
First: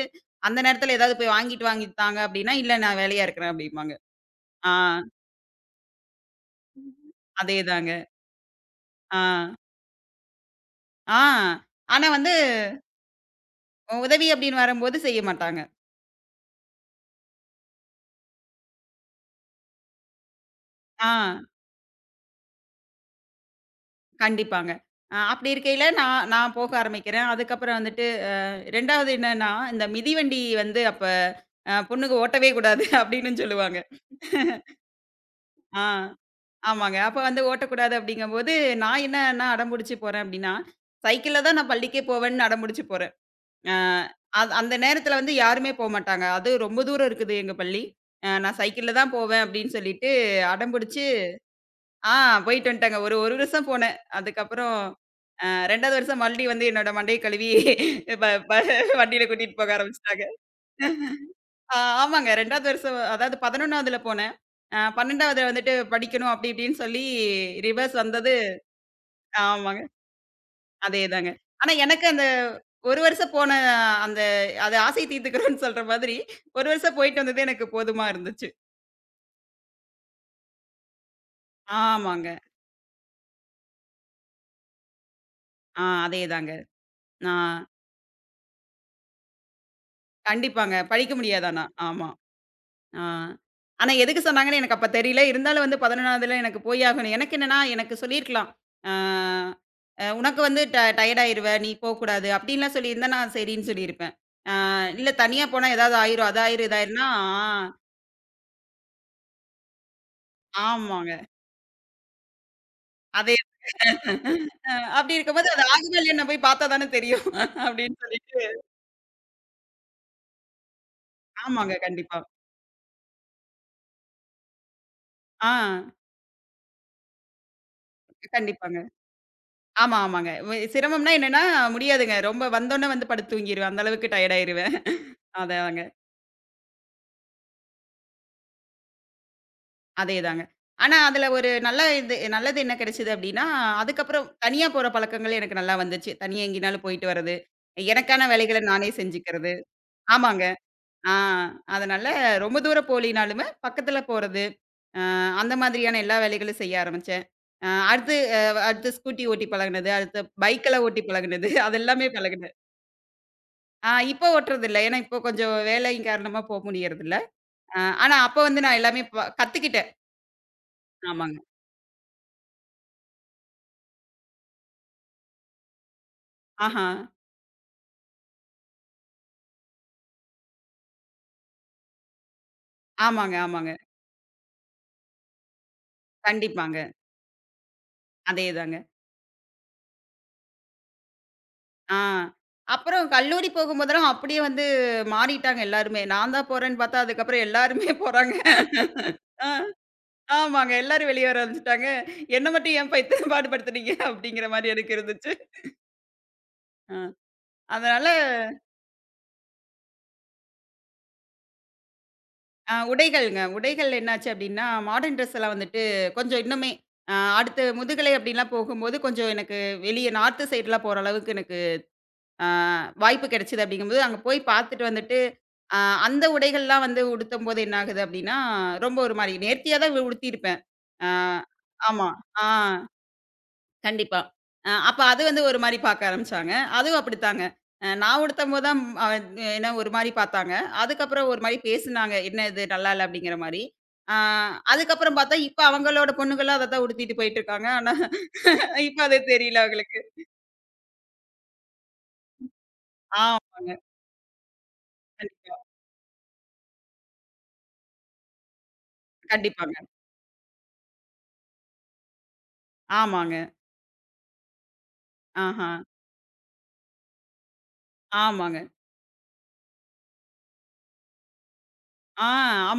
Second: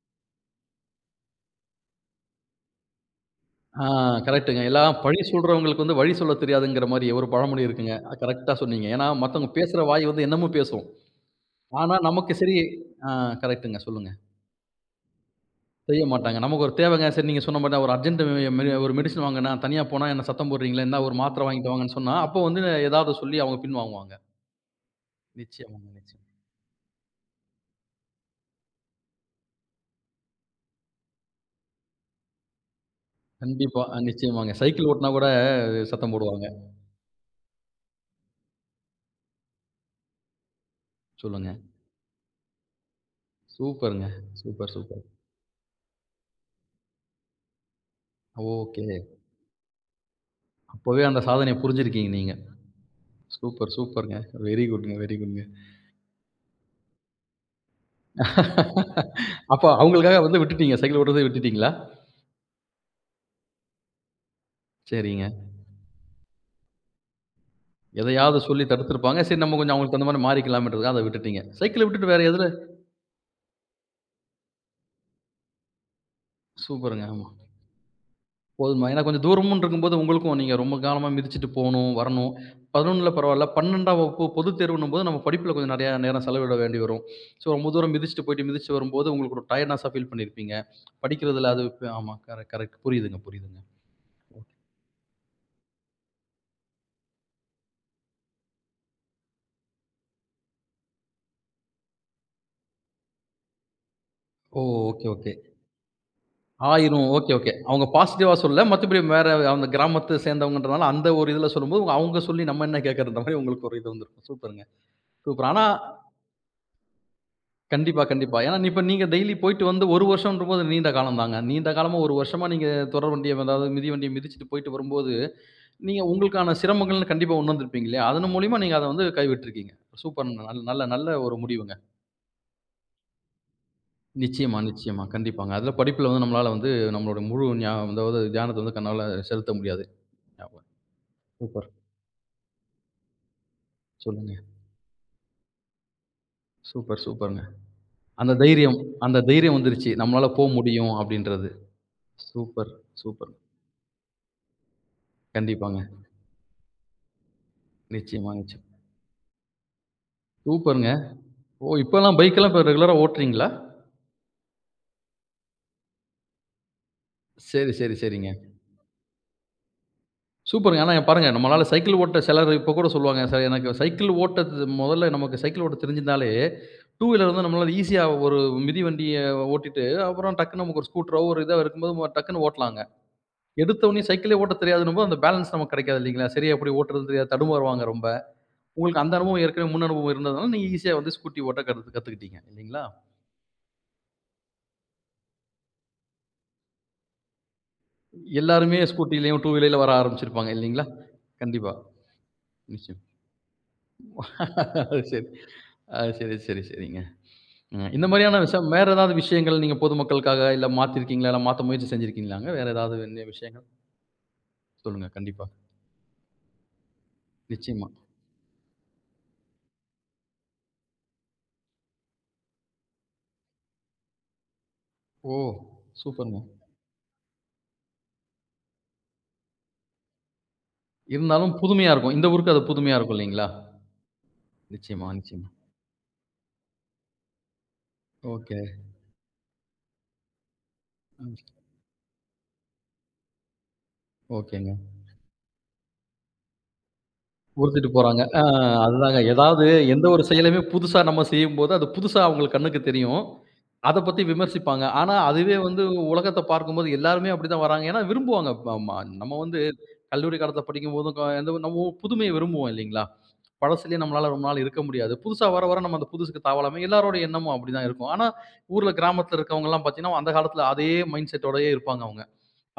[SPEAKER 2] அந்த நேரத்துல ஏதாவது போய் வாங்கிட்டு வாங்கி தாங்க அப்படின்னா, இல்ல நான் வேலையா இருக்கிறேன்
[SPEAKER 1] ஆ
[SPEAKER 2] அப்படிம்பாங்க.
[SPEAKER 1] கரெக்ட்டுங்க.
[SPEAKER 2] ஆ
[SPEAKER 1] எல்லா பழி சொல்றவங்களுக்கு வந்து வழி சொல்ல தெரியாதுங்கிற மாரி ஒரு பழமொழி
[SPEAKER 2] அதேதாங்க.
[SPEAKER 1] இருக்குங்க. கரெக்ட்டா சொன்னீங்க. ஏன்னா,
[SPEAKER 2] ஆ.
[SPEAKER 1] மத்தவங்க பேசுற வாய் வந்து என்னமோ பேசும்.
[SPEAKER 2] ஆ.
[SPEAKER 1] ஆனா,
[SPEAKER 2] ஆனா வந்து
[SPEAKER 1] நமக்கு சரி ஆ கரெக்ட்டுங்க. சொல்லுங்க.
[SPEAKER 2] உதவி அப்படின்னு வரும்போது செய்ய மாட்டாங்க.
[SPEAKER 1] செய்ய மாட்டாங்க. நமக்கு ஒரு தேவைங்க. சரி நீங்க சொன்ன மாரி ஒரு அர்ஜென்ட் ஒரு மெடிசின் வாங்கனா, தனியா போனா என்ன சத்தம் போடுறீங்களே, இந்தா
[SPEAKER 2] ஆ.
[SPEAKER 1] ஒரு மாத்திரை வாங்கிட்டு வாங்கன்னு சொன்னா, அப்போ வந்து ஏதாவது சொல்லி அவங்க பின் வாங்குவாங்க.
[SPEAKER 2] கண்டிப்பாங்க. அப்படி இருக்கையில
[SPEAKER 1] நிச்சயமாங்க, நிச்சயமா.
[SPEAKER 2] நான் நான் போக ஆரம்பிக்கிறேன். அதுக்கப்புறம் வந்துட்டு 2வது என்னன்னா, இந்த மிதிவண்டி வந்து அப்ப பொண்ணுக்கு ஓட்டவே கூடாது அப்படின்னு சொல்லுவாங்க.
[SPEAKER 1] கண்டிப்பா. நிச்சயமாங்க. சைக்கிள் ஓட்டுனா கூட
[SPEAKER 2] ஆ
[SPEAKER 1] சத்தம் போடுவாங்க.
[SPEAKER 2] ஆமாங்க. அப்ப வந்து ஓட்டக்கூடாது அப்படிங்கும்போது, நான் என்னன்னா அடம்புடிச்சு போறேன் அப்படின்னா, சைக்கிள்ல தான்
[SPEAKER 1] சொல்லுங்க.
[SPEAKER 2] நான் பள்ளிக்கே போவேன்னு அடம்புடிச்சு போறேன். அஹ்,
[SPEAKER 1] சூப்பருங்க.
[SPEAKER 2] அ அது
[SPEAKER 1] சூப்பர்,
[SPEAKER 2] அந்த
[SPEAKER 1] சூப்பர்.
[SPEAKER 2] நேரத்தில வந்து யாருமே போமாட்டாங்க. அது ரொம்ப தூரம் இருக்குது எங்க பள்ளி. நான் சைக்கிள்ல
[SPEAKER 1] ஓகே.
[SPEAKER 2] தான் போவேன் அப்படின்னு சொல்லிட்டு அடம்புடிச்சு
[SPEAKER 1] அப்பவே அந்த சாதனைய புரிஞ்சிருக்கீங்க
[SPEAKER 2] ஆ
[SPEAKER 1] நீங்க.
[SPEAKER 2] போயிட்டு வந்துட்டேங்க. ஒரு 1 வருஷம்
[SPEAKER 1] சூப்பர்,
[SPEAKER 2] போனேன்.
[SPEAKER 1] சூப்பருங்க. வெரி
[SPEAKER 2] அதுக்கப்புறம்
[SPEAKER 1] குட்ங்க, வெரி குட்ங்க.
[SPEAKER 2] 2வது வருஷம் மறுபடியும் வந்து என்னோட மண்டைய கழுவி
[SPEAKER 1] அப்ப
[SPEAKER 2] ப ப வண்டியில கூட்டிட்டு போக
[SPEAKER 1] அவங்களுக்காக
[SPEAKER 2] ஆரம்பிச்சுட்டாங்க.
[SPEAKER 1] வந்து விட்டுட்டீங்க. சைக்கிள் ஓட்டுறத விட்டுட்டீங்களா?
[SPEAKER 2] ஆ ஆமாங்க, 2வது வருஷம் அதாவது 11வதுல போனேன்.
[SPEAKER 1] சரிங்க.
[SPEAKER 2] 12வதுல வந்துட்டு படிக்கணும் அப்படி இப்படின்னு சொல்லி ரிவர்ஸ் வந்தது.
[SPEAKER 1] எதையாவது சொல்லி தடுத்திருப்பாங்க. சரி நம்ம கொஞ்சம்
[SPEAKER 2] ஆமாங்க.
[SPEAKER 1] அவங்களுக்கு தகுந்த மாரி மாறிக்கலாம்ன்றதுக்காக அத
[SPEAKER 2] அதேதாங்க.
[SPEAKER 1] விட்டுட்டீங்க.
[SPEAKER 2] ஆனா
[SPEAKER 1] சைக்கிள
[SPEAKER 2] எனக்கு
[SPEAKER 1] விட்டுட்டு வேற
[SPEAKER 2] அந்த
[SPEAKER 1] எதுல
[SPEAKER 2] 1 வருஷம் போன அந்த அது ஆசை தீர்த்துக்கிறோம்னு சொல்ற மாதிரி 1 வருஷம்
[SPEAKER 1] சூப்பருங்க.
[SPEAKER 2] போயிட்டு
[SPEAKER 1] ஆமா.
[SPEAKER 2] வந்தது எனக்கு போதுமா இருந்துச்சு.
[SPEAKER 1] போதுமா. ஏன்னா கொஞ்சம் தூரமுன்னு இருக்கும்போது உங்களுக்கும் நீங்க ரொம்ப காலமா மிதிச்சுட்டு போணும்,
[SPEAKER 2] ஆமாங்க.
[SPEAKER 1] வரணும். 11ல பரவால்ல. 12ஆம் வகுப்பு பொதுத் தேர்வுன்னும்போது நம்ம படிப்புல கொஞ்சம் நெறையா நேரம்
[SPEAKER 2] அதேதாங்க.
[SPEAKER 1] செலவிட வேண்டி வரும். ஸோ
[SPEAKER 2] நான்
[SPEAKER 1] ரொம்ப தூரம் மிதிச்சுட்டு போயிட்டு மிதிச்சுட்டு வரும்போது உங்களுக்கு ஒரு டயர்ட்னஸா ஃபீல் பண்ணியிருப்பீங்க.
[SPEAKER 2] கண்டிப்பாங்க. படிக்க முடியாது
[SPEAKER 1] படிக்கிறதுல
[SPEAKER 2] ஆனா.
[SPEAKER 1] அது இப்ப
[SPEAKER 2] ஆமா.
[SPEAKER 1] ஆமா. Correct, correct.
[SPEAKER 2] ஆ.
[SPEAKER 1] புரியுதுங்க, புரியுதுங்க.
[SPEAKER 2] ஆனா எதுக்கு சொன்னாங்கன்னு எனக்கு அப்ப தெரியல. இருந்தாலும் வந்து 11வதுல எனக்கு போய் ஆகணும். எனக்கு என்னன்னா, எனக்கு சொல்லியிருக்கலாம். ஆ அ "உனக்கு வந்து டயர்ட் ஆயிருவ. நீ போக்கூடாது." அப்படின்லாம் சொல்லியிருந்தா நான் சரின்னு சொல்லியிருப்பேன். ஆ
[SPEAKER 1] ஓ! ஓகே,
[SPEAKER 2] இல்ல
[SPEAKER 1] ஓகே.
[SPEAKER 2] தனியா போனா ஏதாவது ஆயிரும். அது ஆயிரும், இது
[SPEAKER 1] 1000
[SPEAKER 2] ஆயிரும்னா ஆ
[SPEAKER 1] ஓகே, ஓகே. அவங்க பாசிட்டிவா சொல்லல. மத்தபடி வேற அந்த கிராமத்த சேர்ந்தவங்கன்றனால அந்த
[SPEAKER 2] ஆமாங்க.
[SPEAKER 1] ஒரு இதுல சொல்லும்போது, அவங்க சொல்லி நம்ம என்ன கேட்கிறன்ற
[SPEAKER 2] அதே
[SPEAKER 1] மாரி உங்களுக்கு ஒரு இது வந்திருக்கும். சூப்பருங்க.
[SPEAKER 2] அ அப்படி
[SPEAKER 1] சூப்பர்.
[SPEAKER 2] இருக்கும்போது அது
[SPEAKER 1] ஆனா
[SPEAKER 2] ஆகுதா இல்லையான்னு நான் போய் பார்த்தா தானே தெரியும். அப்படின்னு
[SPEAKER 1] கண்டிப்பா, கண்டிப்பா.
[SPEAKER 2] சொல்லிட்டு
[SPEAKER 1] ஏன்னா இப்ப நீங்க டெய்லி போயிட்டு வந்து 1 வருஷம்ன்றபோது நீண்ட காலம் தாங்க. நீண்ட
[SPEAKER 2] ஆமாங்க.
[SPEAKER 1] காலமா 1
[SPEAKER 2] கண்டிப்பா.
[SPEAKER 1] வருஷமா நீங்க தொடர் வண்டிய அதாவது மிதி வண்டிய மிதிச்சுட்டு போயிட்டு வரும்போது,
[SPEAKER 2] ஆ
[SPEAKER 1] நீங்க உங்களுக்கான சிரமங்கள்னு கண்டிப்பா உணர்ந்திருப்பீங்க இல்லையா? அதன் மூலியமா நீங்க
[SPEAKER 2] கண்டிப்பாங்க.
[SPEAKER 1] அத வந்து கைவிட்டுருக்கீங்க.
[SPEAKER 2] ஆமா,
[SPEAKER 1] சூப்பர்
[SPEAKER 2] ஆமாங்க.
[SPEAKER 1] நல் நல்ல
[SPEAKER 2] சிரமம்னா
[SPEAKER 1] நல்ல ஒரு
[SPEAKER 2] என்னன்னா
[SPEAKER 1] முடிவுங்க.
[SPEAKER 2] முடியாதுங்க. ரொம்ப வந்தோனே வந்து படுத்து தூங்கிருவேன். அந்த அளவுக்கு டயர்ட்
[SPEAKER 1] நிச்சயமா,
[SPEAKER 2] ஆயிருவேன்.
[SPEAKER 1] நிச்சயமா. கண்டிப்பாங்க. அதுல
[SPEAKER 2] அதாங்க.
[SPEAKER 1] படிப்புல வந்து நம்மளால வந்து நம்மளோட முழு அதாவது தியானத்த வந்து கண்ணால செலுத்த முடியாது.
[SPEAKER 2] அதேதாங்க.
[SPEAKER 1] ஞாபகம்.
[SPEAKER 2] ஆனா, அதுல ஒரு
[SPEAKER 1] சூப்பர்.
[SPEAKER 2] நல்ல இது நல்லது என்ன கிடைச்சது அப்டின்னா, அதுக்கப்புறம்
[SPEAKER 1] சொல்லுங்க.
[SPEAKER 2] தனியா போற பழக்கங்கள் எனக்கு நல்லா வந்துச்சு. தனியா எங்கேனாலும்
[SPEAKER 1] சூப்பர்,
[SPEAKER 2] போயிட்டு வர்றது.
[SPEAKER 1] சூப்பர்ங்க.
[SPEAKER 2] எனக்கான
[SPEAKER 1] அந்த
[SPEAKER 2] வேலைகள
[SPEAKER 1] தைரியம்
[SPEAKER 2] நானே
[SPEAKER 1] அந்த
[SPEAKER 2] செஞ்சுக்கிறது.
[SPEAKER 1] தைரியம் வந்துருச்சு. நம்மளால
[SPEAKER 2] ஆமாங்க.
[SPEAKER 1] போ முடியும்
[SPEAKER 2] ஆ
[SPEAKER 1] அப்படின்றது.
[SPEAKER 2] அதனால ரொம்ப
[SPEAKER 1] சூப்பர்,
[SPEAKER 2] தூரம்
[SPEAKER 1] சூப்பர்.
[SPEAKER 2] போலினாலுமே, பக்கத்துல போறது. அ அந்த
[SPEAKER 1] கண்டிப்பாங்க.
[SPEAKER 2] மாதிரியான எல்லா வேலைகளும் செய்ய ஆரம்பிச்சேன். அ அடுத்து
[SPEAKER 1] நிச்சயமா,
[SPEAKER 2] அ
[SPEAKER 1] நிச்சயம்.
[SPEAKER 2] அடுத்து ஸ்கூட்டி ஓட்டி பழகுனது. அடுத்து பைக்கெல்லாம்
[SPEAKER 1] சூப்பர்ங்க.
[SPEAKER 2] ஓட்டி பழகுனது.
[SPEAKER 1] ஓ!
[SPEAKER 2] அது எல்லாமே
[SPEAKER 1] இப்பலாம் பைக்லாம்
[SPEAKER 2] பழகுனேன்.
[SPEAKER 1] இப்ப ரெகுலரா ஓட்டுறீங்களா?
[SPEAKER 2] இப்போ ஓட்டுறதில்ல. ஏன்னா, இப்போ கொஞ்சம் வேலையின் காரணமா போ முடியறதில்ல.
[SPEAKER 1] சரி, சரி,
[SPEAKER 2] ஆனா,
[SPEAKER 1] சரிங்க.
[SPEAKER 2] அப்போ வந்து நான் எல்லாமே கத்துக்கிட்டேன்.
[SPEAKER 1] சூப்பருங்க. ஆனா பாருங்க
[SPEAKER 2] ஆமாங்க.
[SPEAKER 1] நம்மளால சைக்கிள் ஓட்ட சிலர் இப்ப கூட சொல்லுவாங்க. "சார் எனக்கு சைக்கிள் ஓட்டது முதல்ல நமக்கு சைக்கிள் ஓட்ட தெரிஞ்சிருந்தாலே,
[SPEAKER 2] ஆஹா.
[SPEAKER 1] டூ வீலர் வந்து நம்மளால ஈஸியா ஒரு மிதிவண்டிய ஓட்டிட்டு, அப்புறம் டக்குன்னு நமக்கு ஒரு ஸ்கூட்டரோ, ஒரு இதோ இருக்கும்போது டக்குன்னு ஓட்டலாங்க.
[SPEAKER 2] ஆமாங்க, ஆமாங்க.
[SPEAKER 1] எடுத்தவுனே சைக்கிளே ஓட்ட தெரியாதுன்னும்போது அந்த பேலன்ஸ் நமக்கு கிடைக்காது இல்லைங்களா? சரியா எப்படி
[SPEAKER 2] கண்டிப்பாங்க.
[SPEAKER 1] ஓட்டுறதுன்னு தெரியாது. தடுமாறுவாங்க ரொம்ப.
[SPEAKER 2] அதேதாங்க.
[SPEAKER 1] உங்களுக்கு அந்த அனுபவம் ஏற்கனவே முன் அனுபவம் இருந்ததுனால, நீங்க ஈஸியா வந்து ஸ்கூட்டி ஓட்ட
[SPEAKER 2] ஆ.
[SPEAKER 1] கத்துக்கிட்டீங்க இல்லைங்களா?
[SPEAKER 2] அப்புறம் கல்லூரி போகும்போதெல்லாம் அப்படியே வந்து மாறிட்டாங்க எல்லாருமே. நான் தான் போறேன்னு பார்த்தா, அதுக்கப்புறம் எல்லாருமே போறாங்க.
[SPEAKER 1] எல்லாருமே ஸ்கூட்டிலயும்,
[SPEAKER 2] ஆ,
[SPEAKER 1] டூ வீலர்ல வர ஆரம்பிச்சிருப்பாங்க
[SPEAKER 2] ஆமாங்க.
[SPEAKER 1] இல்லைங்களா?
[SPEAKER 2] எல்லாரும் வெளிய வர
[SPEAKER 1] கண்டிப்பா.
[SPEAKER 2] ஆரம்பிச்சுட்டாங்க. என்ன மட்டும் ஏன்
[SPEAKER 1] நிச்சயமா.
[SPEAKER 2] பைத்தியம் பாடுபடுத்துனீங்க? அப்படிங்கிற மாரி எனக்கு
[SPEAKER 1] சரி.
[SPEAKER 2] இருந்துச்சு.
[SPEAKER 1] சரி, சரி,
[SPEAKER 2] அ
[SPEAKER 1] சரிங்க. ம். இந்த
[SPEAKER 2] அதனால
[SPEAKER 1] மாரியான விஷயம் வேற ஏதாவது விஷயங்கள் நீங்க பொதுமக்களுக்காக இல்ல மாத்திருக்கீங்களா? இல்ல மாத்த முயற்சி செஞ்சிருக்கீங்களாங்க? வேற ஏதாவது இந்த
[SPEAKER 2] உடைகள்ங்க.
[SPEAKER 1] விஷயங்கள்?
[SPEAKER 2] உடைகள் என்னாச்சு அப்படின்னா,
[SPEAKER 1] சொல்லுங்க.
[SPEAKER 2] மாடர்ன் ட்ரெஸ்
[SPEAKER 1] கண்டிப்பா.
[SPEAKER 2] எல்லாம் வந்துட்டு கொஞ்சம் இன்னுமே அ அடுத்து
[SPEAKER 1] நிச்சயமா.
[SPEAKER 2] முதுகலை அப்படிலாம் போகும்போது, கொஞ்சம் எனக்கு வெளிய நார்த் சைட்லாம் போற அளவுக்கு எனக்கு அ வாய்ப்பு கிடைச்சது அப்படிங்கும்போது, அங்க போய் பார்த்துட்டு வந்துட்டு,
[SPEAKER 1] ஓ!
[SPEAKER 2] அ அந்த
[SPEAKER 1] சூப்பர்ங்க.
[SPEAKER 2] உடைகள்லாம் வந்து உடுத்தும்போது என்ன ஆகுது அப்படின்னா, ரொம்ப ஒரு மாரி நேர்த்தியா தான் உடுத்தியிருப்பேன். அ
[SPEAKER 1] இருந்தாலும் புதுமையா
[SPEAKER 2] ஆமா.
[SPEAKER 1] இருக்கும். இந்த
[SPEAKER 2] ஆ
[SPEAKER 1] ஊருக்கு அது புதுமையா இருக்கும் இல்லீங்களா?
[SPEAKER 2] கண்டிப்பா. அப்ப
[SPEAKER 1] நிச்சயமா,
[SPEAKER 2] அது வந்து
[SPEAKER 1] நிச்சயமா.
[SPEAKER 2] ஒரு மாரி பார்க்க ஆரம்பிச்சாங்க. அதுவும் அப்படித்தாங்க. நான்
[SPEAKER 1] ஓகே.
[SPEAKER 2] உடுத்தம்போது தான் என்ன ஒரு மாரி பார்த்தாங்க. அதுக்கப்புறம்
[SPEAKER 1] ம்.
[SPEAKER 2] ஒரு மாரி பேசுனாங்க. "என்ன இது நல்லா இல்ல" அப்படிங்கிற மாரி. அ
[SPEAKER 1] ஓகேங்க.
[SPEAKER 2] அதுக்கப்புறம் பார்த்தா, இப்ப அவங்களோட பொண்ணுங்கலாம் அத தான் உடுத்திட்டு போயிட்டு இருக்காங்க.
[SPEAKER 1] உறுத்திட்டு
[SPEAKER 2] ஆனா,
[SPEAKER 1] போறாங்க. ஆ
[SPEAKER 2] இப்ப அது
[SPEAKER 1] அதுதாங்க.
[SPEAKER 2] தெரியல
[SPEAKER 1] ஏதாவது
[SPEAKER 2] அவங்களுக்கு.
[SPEAKER 1] எந்த ஒரு செயலுமே புதுசா நம்ம செய்யும்போது, அது புதுசா அவுங்க கண்ணுக்கு தெரியும்.
[SPEAKER 2] ஆமாங்க.
[SPEAKER 1] அத பத்தி விமர்சிப்பாங்க. ஆனா,
[SPEAKER 2] கண்டிப்பா.
[SPEAKER 1] அதுவே வந்து உலகத்த பார்க்கும்போது எல்லாருமே அப்படிதான் வராங்க. ஏன்னா விரும்புவாங்க. ப ம நம்ம வந்து
[SPEAKER 2] கண்டிப்பாங்க.
[SPEAKER 1] கல்லூரி காலத்துல படிக்கும்போதும், நம்ம புதுமைய விரும்புவோம் இல்லைங்களா?
[SPEAKER 2] ஆமாங்க.
[SPEAKER 1] பழசுலயே நம்மளால ரொம்ப நாள் இருக்க முடியாது. புதுசா
[SPEAKER 2] ஆஹ.
[SPEAKER 1] வர, வர நம்ம அந்த புதுசுக்கு தாவலாமே. எல்லாரோட எண்ணமும் அப்படிதான் இருக்கும். ஆனா,
[SPEAKER 2] ஆமாங்க.
[SPEAKER 1] ஊர்ல கிராமத்துல இருக்கவங்கலாம் பார்த்தீங்கன்னா, அந்த காலத்துல அதே மைண்ட் செட்டோடயே இருப்பாங்க அவுங்க.
[SPEAKER 2] ஆ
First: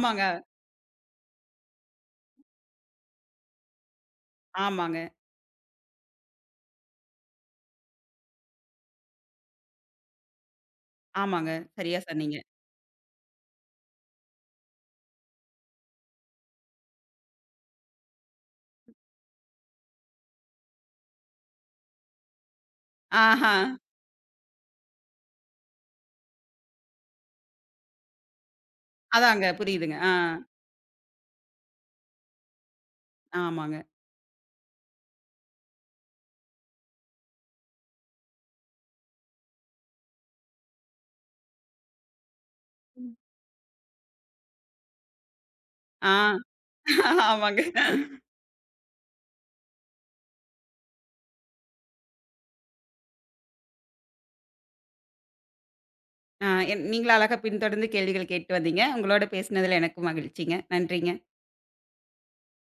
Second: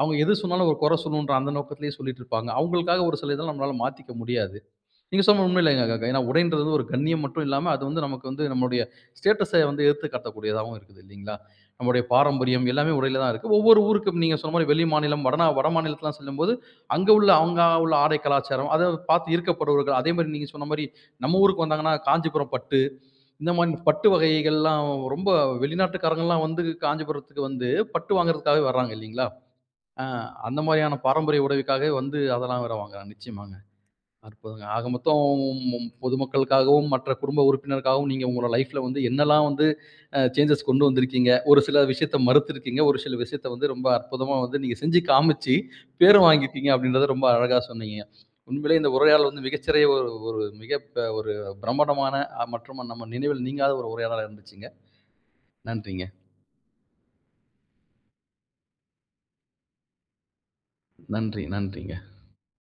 [SPEAKER 1] அவுங்க எது சொன்னாலும் ஒரு குறை சொல்லணுன்ற அந்த நோக்கத்திலேயே சொல்லிட்டு இருப்பாங்க. அவுங்களுக்காக ஒரு சில இதெல்லாம் நம்மளால மாத்திக்க முடியாது.
[SPEAKER 2] ஆமாங்க,
[SPEAKER 1] நீங்க சொன்ன உண்மையிலங்க அக்கா. ஏன்னா உடைன்றது வந்து ஒரு கண்ணியம் மட்டும் இல்லாம, அது வந்து நமக்கு வந்து நம்மளுடைய ஸ்டேட்டஸ வந்து எடுத்து காட்டக்கூடியதாவும் இருக்குது இல்லீங்களா?
[SPEAKER 2] ஆமாங்க. சரியா
[SPEAKER 1] நம்முடைய
[SPEAKER 2] சொன்னீங்க.
[SPEAKER 1] பாரம்பரியம் எல்லாமே உடையில தான் இருக்கு. ஒவ்வொரு ஊருக்கும் நீங்க சொன்ன மாரி வெளி மாநிலம், வட மாநிலத்துலாம் செல்லும்போது, அங்க உள்ள அவங்க உள்ள ஆடை கலாச்சாரம், அத பார்த்து ஈர்க்கப்படுவர்கள். அதே மாரி நீங்க சொன்ன மாரி நம்ம ஊருக்கு வந்தாங்கன்னா, காஞ்சிபுரம் பட்டு, இந்த
[SPEAKER 2] ஆஹா.
[SPEAKER 1] மாரி பட்டு வகைகள்லாம் ரொம்ப வெளிநாட்டுக்காரங்கலாம் வந்து காஞ்சிபுரத்துக்கு வந்து பட்டு வாங்குறதுக்காகவே வர்றாங்க இல்லீங்களா?
[SPEAKER 2] அதாங்க புரியுதுங்க.
[SPEAKER 1] அ
[SPEAKER 2] ஆ.
[SPEAKER 1] அந்த மாரியான பாரம்பரிய உடைவுக்காகவே வந்து அதெல்லாம் வேற வாங்குறாங்க. நிச்சயமாங்க.
[SPEAKER 2] ஆமாங்க.
[SPEAKER 1] அற்புதங்க. ஆக மொத்தம் ம் பொதுமக்களுக்காகவும், மற்ற குடும்ப உறுப்பினருக்காகவும் நீங்க உங்களோட லைஃப்ல வந்து என்னலாம் வந்து சேஞ்சஸ் கொண்டு வந்திருக்கீங்க. ஒரு சில விஷயத்த மறுத்திருக்கீங்க. ஒரு சில விஷயத்த வந்து ரொம்ப அற்புதமா வந்து நீங்க செஞ்சு காமிச்சு,
[SPEAKER 2] ஆ
[SPEAKER 1] பேரும் வாங்கியிருக்கீங்க அப்படின்றத ரொம்ப அழகா
[SPEAKER 2] ஆமாங்க.
[SPEAKER 1] சொன்னீங்க. உண்மையிலேயே இந்த உரையாடல் வந்து மிகச்சிறைய ஒரு ஒரு மிக ப ஒரு பிரம்மாண்டமான மற்றும் நம்ம நினைவில் நீங்காத ஒரு உரையாடலா இருந்துச்சுங்க. நன்றிங்க.
[SPEAKER 2] ஆ நீங்களும் அழகா பின்தொடர்ந்து கேள்விகள் கேட்டு வந்தீங்க. உங்களோட பேசினதுல எனக்கும் மகிழ்ச்சிங்க. நன்றிங்க.
[SPEAKER 1] நன்றி, நன்றிங்க.